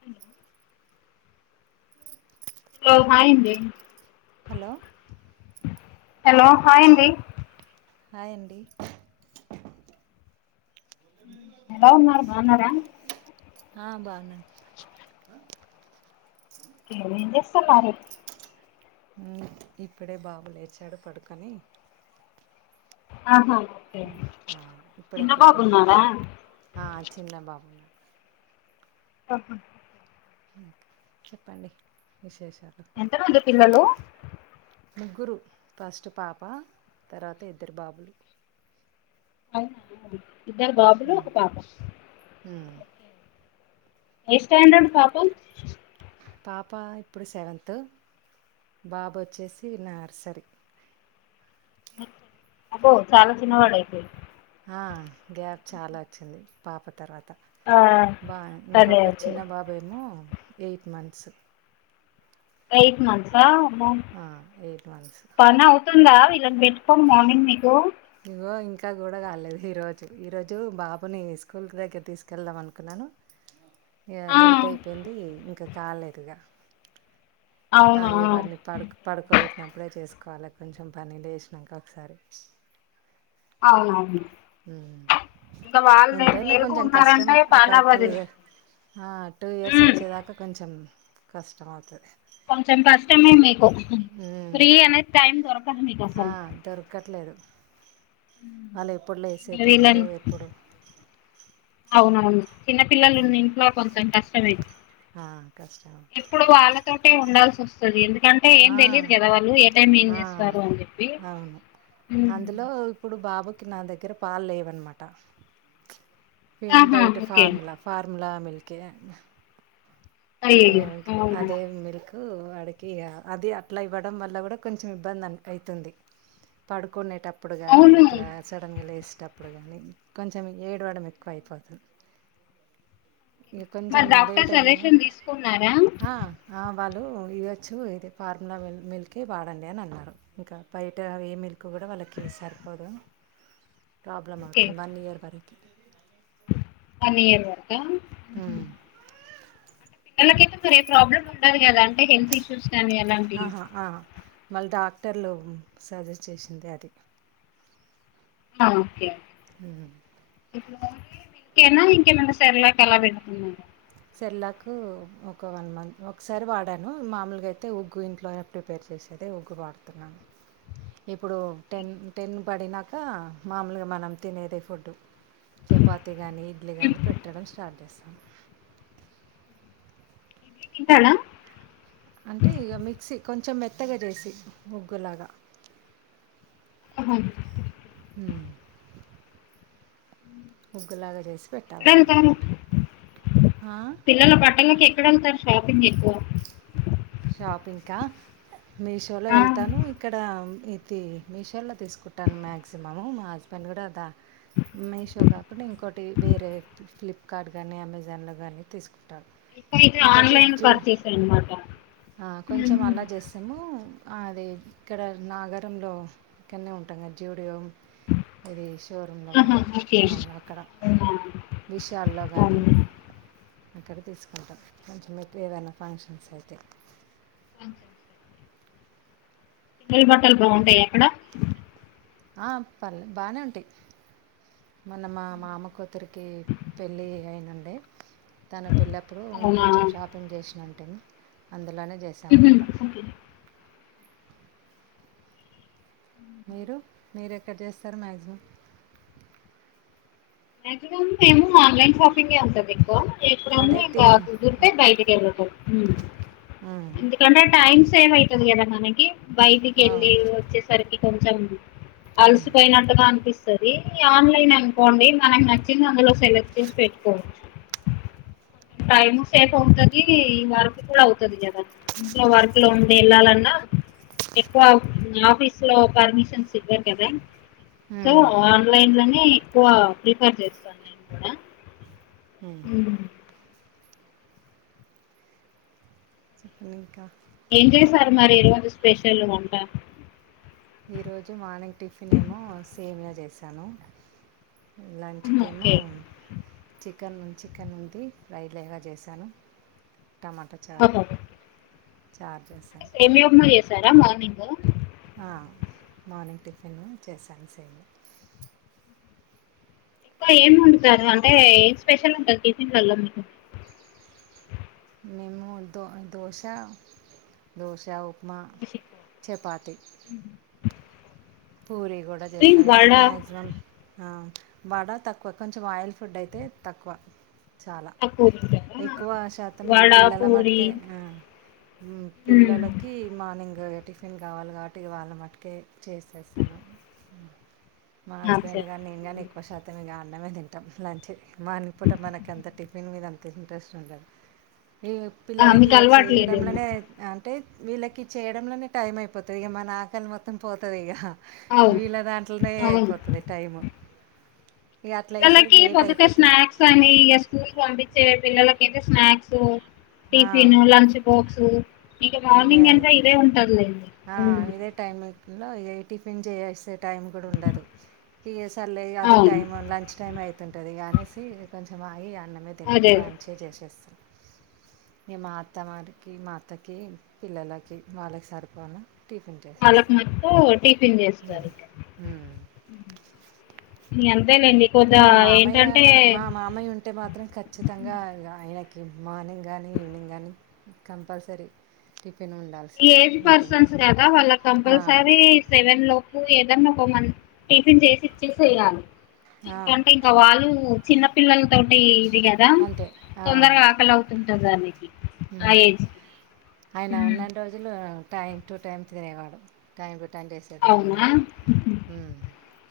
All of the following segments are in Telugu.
హ్ ఉ ఓ హాయ్ యింది హలో హెలో హాయ్ యింది హాయ్ అండి ఎలా ఉన్నారుా బావున్నారా హా బాన్న ఏ ఏం జేస్తున్నారు ఉమ్ ఇప్పుడే బాబు లేచాడు పడుకని ఆహా ఓకే ఆ ఇప్పుడే ఫీడింగ్ చిన్నబాబున్నాడా అయిపోయింది ఆ చిన్న బాబున్నా అ హా హుమ్ చెప్పండి విశేషాలు ఎంతనుంది పిల్లలు ముగ్గురు ఫస్ట్ పాప తర్వాత ఇద్దరు బాబులు అవునా ఇద్దరు బాబులు ఒక పాప ఊమ్ ఏ స్టాండర్డ్ పాపు పాప, ఇప్పుడు, సెవెన్త్, బాబు, వచ్చేసి, నర్సరీ. అబ్బో, చాలా, చిన్నవాడ, అయితే, ఆ, గ్యాప్, చాలావచ్చింది. పాపతర్వాత, ఆ బా, అదే ఇంకొక, అదే చిన్నబాబామో, ఎయిట్ మంత్స్. ఎయిట్ మంత్స్ ఆ, ఎయిట్ మంత్స్. పనీ, అవుతుందా. వీళ్లనిపెట్టుకోనీ, మరి మార్నింగ్ మీకు, ఇగో, ఇంకాకూడా, కాలేదు. ఈ, రోజు ఈ రోజు బాబుని, స్కూల్ కి దగ్గరకి, తీసుకెళ్దాం, అనుకున్నాను. అ ఇగా, లేట్, అయిపోయింది. ఇంకా, కాలేదుగా అ, అవునా ఇగ, వాడిని, పడు, పడుకోబెట్టినప్పుడే, చేసుకోవాలి. కొంచెం, పని లేసినాక, ఒకసారి, అవువును, ఎంతైనా, మేలుకు కొంచెం ఉన్నారంటే కష్టమే, ఒక, పని అవ్వదు టూఇయర్ టూ, ఇయర్స, ఉమ్ వచ్చేదాకా, కొంచెం, కష్టం, అవుతుంది. కొంచెం, కష్టమే, మీకు, ఉమ్. ఫ్రీ, అనేది. టైందొరకదు, మీకు, ఆ, అసలు, దొరకట్లేదు, వాళ్ళ, ఎప్పుడు, లేసేది. తెల్వదు. వీళ్ళని ఎప్పుడు అవునవును, చిన్నపిల్లలున్న, ఉమ్. ఇంట్లో, కొంచెం, కష్టమే, ఆ, కష్టం ఎప్పుడు, వాళ్ళ తోటే, ఉండాల్సివస్తుంది. ఎందుకంటే, ఏం, ఆ తెలియదు. కదా, వాళ్ళు ఏంటైంలో ఏం ఆ చేస్తారు. అని, చెప్పి అవును అందులో, ఇప్పుడు, బాబుకి, నా, దగ్గరపాలు, లేవన్నమాట, ఆహా బయట, ఓకే ఫార్ముల, ఫార్ముూలా, మిల్క్ అయ్యయ్యో [unintelligible] అవునా అదే మిల్క్, వాడికి, అదిఅట్లా, ఇవ్వడం, వల్ల, కూడా, కొంచెం ఇబ్బంది. అవుతుంది, పడుకునేటప్పుడు, గాని, అవును ఇట్లా, సడన్గా, లేసేటప్పుడు, కానీ, కొంచెం, ఏడువడం, ఎక్కువ అయిపోతుంది. ఇక, కొంచెం, లేట్, అయినా, కానీ కు, ఉన్నారా, వాళ్ళు, ఇయ్వచ్చు, ఇది, ఫార్ములామిల్క, వాడండి. అనిఅన్నారు. ఇంకా, బయట, అ, ఏమిల్క్, కూడావాళ్ళకి, సరిపోదు, ప్రాబ్లమ్, ఓకే అవుతుంది. వన్ఇయర్, వరకు, వన్ ఇయర్ వరక హ వాళ్ళకైతే, మరి, ఏ ప్రాబ్లమ్, ఉండదు. కదాఅండి. అంటే, హెల్త్ఇష్యూస్, కానీ అలాంటివి, ఆ, వాళ్ళు, డాక్టర్లు, సజెస్ట్, చేసిందే, అది, హ, ఓకే, హ ఇప్పుడు, ఇంతేనా, ఇంకేమన్నా, సెరిలాక్ అలా పెడుతున్నారా సెరిలక్, ఒకవన్, మంత్, ఒకసారి, వాడాను. మామూలుగా, అయితే, ఉగ్గుఇంట్లో, ప్రిపేర్, చేసేది. ఉగ్గు, వాడుతున్నాను. ఇప్పుడు, టెన్, టెన్, పడినాక, మామూలుగా, మనం, తినేది, ఫుడ్డు, చపాతి గానీ ఇడ్లీ గాని పెట్టడం స్టార్ట్ చేస్తాం ఇంటనా అంటే ఇగ మిక్సీ కొంచెం మెత్తగ చేసి ఉగ్గులాగా అహను హ్మ్ ఉగ్గులాగా చేసి పెట్టాలన్మాట ఎక్కడెళ్తారు ఆ పిల్లల బట్టలకే ఇక్కడన్త షాపింగ్ ఎక్కువ షాపింగ్కా మీషోలో ఆ వెళ్తాను ఇక్కడ ది మీషోలో తీసుకుంటాను మాక్సీమమ్ మా హస్బెండ్ కూడా ద మీషో కాకుండా ఇంకోటి వేరే ఫ్లిప్కార్ట్ గానీ అమెజాన్లో గానీ తీస్కుంటారు ఎటైతే ఆన్లైన్ పర్చేస్ అన్మాట హా కొంచెం అలా చేసము అది ఇక్కడ నాగరంలో ఇక్కనే ఉంటది గా జ్యూడియో ఇది షోరూమ్ లో ఆహా గానీ ఓకే మాములు అక్కడ అవునా విశాల్లో గానీ అవును అక్కడె తీసుకుంటా కొంచెం ఎప్పుడు ఏదనా ఫంక్షన్స్ అయితే [inaudible] పెళ్లి బట్టల్ బాగుంటాయ అక్కడ ఆ పర్లేదు బానే ఉంటయ్ మొన్న మా మామ కొ ఇత్తరికి పెళ్ళి అయినుండే తన పెళ్ళప్పుడు అవునా కొంచెం షాప్ మొత్తం జెసినంటేనే అందులోనే చేసాం మ్మ్. అన్మాట ఓకే మీరు మీరు ఎక్కడ చేస్తారు మాక్సిమమ్ మాక్సిమమ్ మేము ఆన్లైన్ షాపింగే వుంటది ఎక్కువ ఎప్పుడన్నా అదే తి ఇంకా కుదిరితే బయటికి ఎల్లుతాం హ్మ్ కొనే టైం సేవ్ అవుతది కదా మనకి బయటికి యెళ్ళి అవు. వచ్చేసరికి కొంచం హ్మ్. అల్సిపోయినట్టుగా అనిపిస్తది ఆన్లైన్ అనుకోండి తనకు నచ్చింది అందులో సెలెక్ట్ చేసి పెట్టుకోవచ్చు టైం సేఫ్ అవుతుది ఈ వర్క్ కూడా అవుతది కదా ఇంట్లో వర్క్ ట్ లో వుండి యెళ్ళాలన్నా ఎక్కువ ఆఫీస్ లో పర్మిషన్స్ ఇవ్వరు కదా సో హ్మ్. ఆన్లైన్ లోనే ఎక్కువ ప్రిఫర్ చేస్తాన్ నేను కూడా హ్మ్. ఉ చెప్పండి ఇంకా ఏం చేసారు మరి ఈ రోజు స్పెషల్ వంట ఈరోోజు మార్నింగ్ టిఫిన్ ఏమో సేమ్యా చేశాను లంచ్ కేమో ఓకే చికెన్ చికెన్ ఉంది ఫ్రై లాగా చేశాను టమాటా చారు చార్ జెసాను సేమ్యా ఉక్మ చేసారా మార్నింగు ఆ మార్నింగ్ టిఫిను చేశాన్ సేమ్యా ఇంకా ఏమ్ వన్డుతారు అంటే ఏం స్పెషల్ ఉంటది టిఫిన్లల్లో మీకు మేము దో దోశ దోశ ఉప్ మా చపాతి పూరీ గూడా ఇవి చేస్తా ఎక్ వడ మాక్సిమం ఆ వడ తక్కువ కొంచెం ఆయిల్ ఫుడ్ అయితే తక్కువ చాలా తక్కువ తింటారా ఎక్కువ శాతం ఇగ వడ పిల్లల పూరి మట్టుకే ఆ ఉమ్ మ్మ్. పిల్లలకి కి మార్నింగ్ టిఫిన్ గావాలి కాబట్టి వాళ్ళ మట్టుకే చేసేస్త మా ఆ హస్బెండ్ సరే గాని ఇంగనే ఎక్కువ శాతం ఇగ అన్నమే తింటాం లంచ్ మానింగ్ పూట మనకి అంత టిఫిన్ మీద అంత ఇంట్రెస్ట్ ఉండదు వీళ్ళు ఆ పిల్లలకి మీకు ఇగ అలవాటు లేదేమో చేయడంలనే ఆ అంటే వీళ్ళకి చేయడంలోనే టైం అయిపోతది ఇగ మన ఆకలి మొత్తం పోతది ఇగ అవును వీళ్ళ దాంట్లనే అవును అయిపోతది టైము ఇగ అట్లా అయ్యేసరికి లేట్ అయిపోతది కాని ఇగ స్కూల్ పంపించే పిల్లలకైతే స్నాక్స్ టిఫిన్ లంచ్ బాక్సు ఇంక ఇవే మార్నింగ్ అంత ఇదే ఉంటదిలేండి టైం అయితుందా ఏ టిఫిన్ చేసే టైం కూడా ఉండదు ఇగ సర్లే అది అవును టైం లంచ్ టైం అయితుంటది అనేసి కొంచెం ఆగి అన్నమే అదే లంచే చేసేస్తాను ఇగ మా అత్త వారికి మా అత్త కి పిల్లలకి వాళ్ళకి సరిపోను టిఫిన్ వాళ్ళకు చేసేస్తాం. మొత్తం టిఫిన్ హ్మ్. చేస్తరు ఇగ హ్మ్. అంతే లేండి కొద్ది మా మామయ్య ఏంటంటే మా మామయ్య ఉంటే మాత్రం ఖచ్చితంగా ఆయనకి మార్నింగ్ గానీ ఈవినింగ్ గానీ కంపల్సరీ టిఫిన్ ఉండాలి ఏజ్ పర్సన్స్ కదా వాళ్ళకి ఆ! కంపల్సరీ సెవెన్ లోపు ఏదన్నా ఒక మం టిఫిన్ చేసి ఇచ్చేయాలి ఆ! ఎందుకంటే ఇంకా వాళ్ళు చిన్న పిల్లల తోటి ఇది గదా అంతే. ఆ! తొందరగా ఆకలి అవుతుంటది ఆయనకి ఆ హ్మ్. ఏజ్ కి ఆయన హ్మ్. ఉన్నన్ని రోజులు టైం టు టైమ్ తినేవాడు టైం టు టైం చేసేదాన్ని అవునా నేను గూడా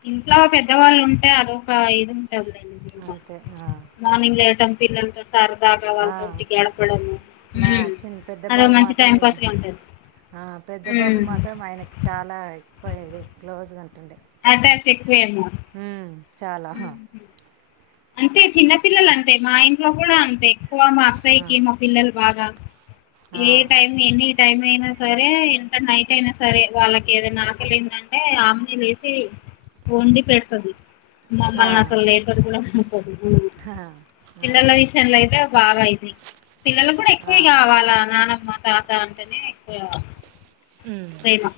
ఇంట్లో పెద్దవాళ్ళు ఉంటే అదొక ఇది ఉంటదిలే అంతే ఆ మార్నింగ్ లేవటం పిల్లలతో సరదాగా ఆ! వాళ్ళతోటి గడపడము మా చిన్ పెద్ద అదో బాబు మంచి మాత్రం టైం ఇగ పాస్ గా ఉంటది ఆ పెద్ద బాబు హ్మ్. మాత్రం ఆయనకి చాలా ఎక్కువది క్లోజ్గా ఉంటుండే అటాచ్ ఎక్కువేమో హా చాలా హా హుహు. అంతే చిన్నపిల్లలు అంతే మా ఇంట్లో కూడా అంతే ఎక్కువ మా ఆ! అత్తయికి మా పిల్లలు బాగా ఆ! ఏ టైమ్ ఎనీ టైం అయినా సరే ఎంత నైట్ అయినా సరే వాళ్ళకి ఏదైనా ఆకలి అయిందంటే సరే ఆమెనే లేసి వండి పెడుతది ఆ! మమ్మల్ని అసలు లేేపదు గూడా లేపదు ఆ! ఆ! పిల్లల విషయంలో అయితే బాగా ఇది పిల్లలు కూడా ఎక్కువ ఆ! ఇగ వాళ్ళ నానమ్మ తాత అంటేనే ఎక్కువ ఉమ్ ప్రేమ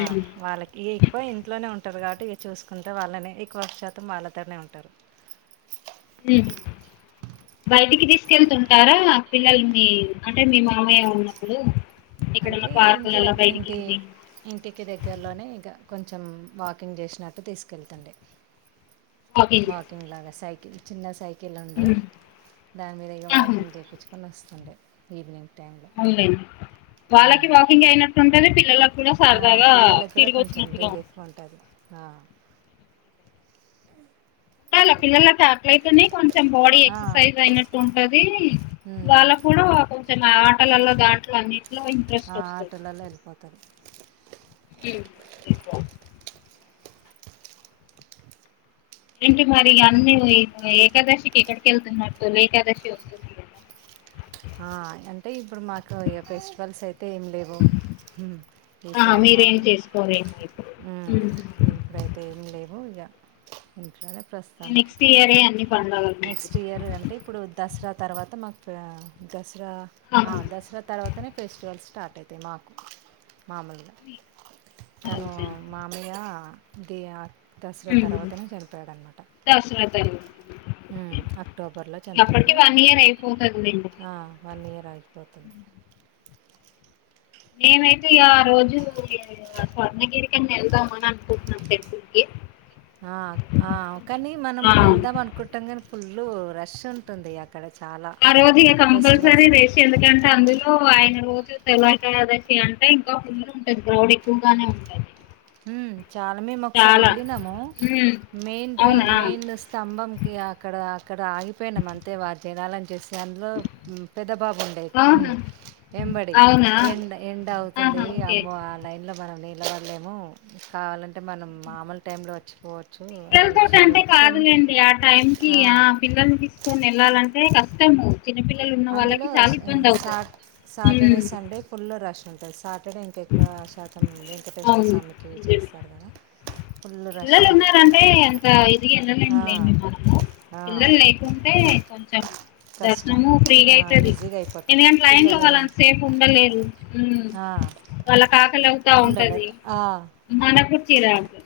ఆ వాళ్ళకి ఇగ ఎక్కువ ఇంట్లోనే ఉంటారు కాబట్టి ఇగ చూసుకుంటే వాళ్ళనే ఎక్కువ శాతం వాళ్ళతోనే ఉంటరు ఈ బయటికి తీసుకెళ్తుంటారా పిల్లలు మీ అంటే మీ మామయ్య ఉన్నప్పుడు అంటే ఎక్కడన్నా ఇంటి పార్కులలో దగ్గ బయటికి ఇంటి ఈవినింగ్ ఇంటికి దగ్గరలోనే ఇక కొంచెం వాకింగ్ చేసినట్టు తీసుకెళ్తుండే వాకింగ్ లాగా సైకిల్ చిన్న సైకిల్ ఉండే దాని మీద ఇక ఆహా, వాకింగ్ చేపైచ్చుకొని వస్తుండే ఈవినింగ్ టైంలో అవులేండి వాళ్ళకి హ్మ్. వాకింగ్ అయినట్టుంటది పిల్లల కూడా ఆ! సరదాగా పిల్లలకి కూడా తిరిగి కొంచెం వచ్చినట్లుగా రిలీఫ్‌గా ఉంటది ఆ పిల్లలకి అట్లయితేనే కొంచెం బాడీ ఆ! ఎక్సర్సైజ్ అయినట్టు ఉంటది హ్మ్. వాళ్ళ కూడా కొంచెం ఆటలల్లో దాంట్లో అన్నిట్లో ఇంట్రెస్ట్ వస్తుంది ఆటోలల్లో వెళ్ళిపోతాంది హ్మ్ ఏంటి మరి అన్ని ఏకాదశికి ఎక్కడికి వెళ్తున్నట్టు తొలి ఏకాదశి వస్తుంది కదా అంటే ఇప్పుడు మాకు ఇగ ఫెస్టివల్స్ అయితే ఏమి లేవు ఆ ఈసారి మీరేం మాకు చేసుకోరెమో ఇప్పుడు మ్మ్ ఇప్పుడైతే ఏమి లేవు ఇగ ఇంట్లోనే ప్రస్తుతానికి నెక్స్ట్ ఇయరే అన్ని పండుగలు మీకు నెక్స్ట్ ఇయర్ అంటే ఇప్పుడు దసరా తర్వాత మాకు దసరా ఆ ఆహా, దసరా తర్వాతనే ఫెస్టివల్స్ స్టార్ట్ అవుతాయి మాకు మామూలుగా మీ- తను అవును సార్. మామయ్య ది దసరా తర్వాతనే చనిపోయాడనమాట దసరాతరువాత అక్టోబర్లో చనిపోయడు క్లియార్ అయిపోతది లెండి వన్ ఇయర్ ఆగిపోతుంది మేమైతే ఆ రోజు స్వర్ణగిరికని ఎల్దామనీ అన్కుటాన టెంపుల్కి ఆ ఆ కాని మనం ఆ వెళ్దాం అను కుట్టంగానే పుల్లు రష్ ఉంటుంది అక్కడ చాలా ఆ రోజు ఇక ఫెస్టివల్స్ కంపల్సరీ అప్పుడు. రేసి ఎందుకంటే అందులో ఆయన రోజు తెలి ఏకాదశి అంటే ఇంకా ఫుల్ ఉంటది క్రౌడ్ ఎక్కువగానే ఉంటది ఉ చాలా మేము ఒకసారి చాలా వెళ్ళినాము ఉమ్ మెయిన్ రో అవునా మెయిన్ స్తంభం క అక్కడ అక్కడ ఆగిపోయిన అంతే వారు జనాలని చూసి అందులో పెద్ద బాబు ఉండే ఆహా వెంబడి అవునా ఎండ ఎండ ఆహా అవుతుంది ఓకే అమ్మో లైన్లో మనం నిలబడలేము కావాలంటే మనం మామూలు టైంలో వచ్చిపోవ చ్చు పిల్లలతోటి అ అంటే శని కాదులేండి ఆ టైంకి ఆ పిల్లల్ని తీసుకొని వెళ్లాలంటే కష్టము చిన్న పిల్లలు అందులో సా సాటర్డే హ్మ్ సండే ఫుల్ రష్ ఉంటది సాటర్డే ఇంక ఎక్కువ శాతం వెంకటేశ్వర అవును స్వామికి నిజమే చేస్తారు కదా ఫుల్ రష్ పిల్లలు ఉంది ఉన్నరంటే అంత ఎదిగి ఎల్లలేం ఆ, లెండి మనము ఆ, పిల్లలు లే ఉంటే కొంచెం కష్టం దర్శనము ఫ్రీగా ఆ, అయితది ఈజీగా అయిపోతాయి ఎందుకంటే లైన్ లో పిల్లలు వాళ్ళ అంతసేఫ్ ఉండలేరు ఆ, వాళ్ళ కాకలి అవుతా ఉంటది ఉండలేరు ఆ, మనకు చిరాకు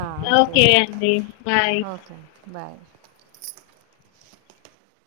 అంతే ఓకే అండి బాయ్ ఓకే అం బాయ్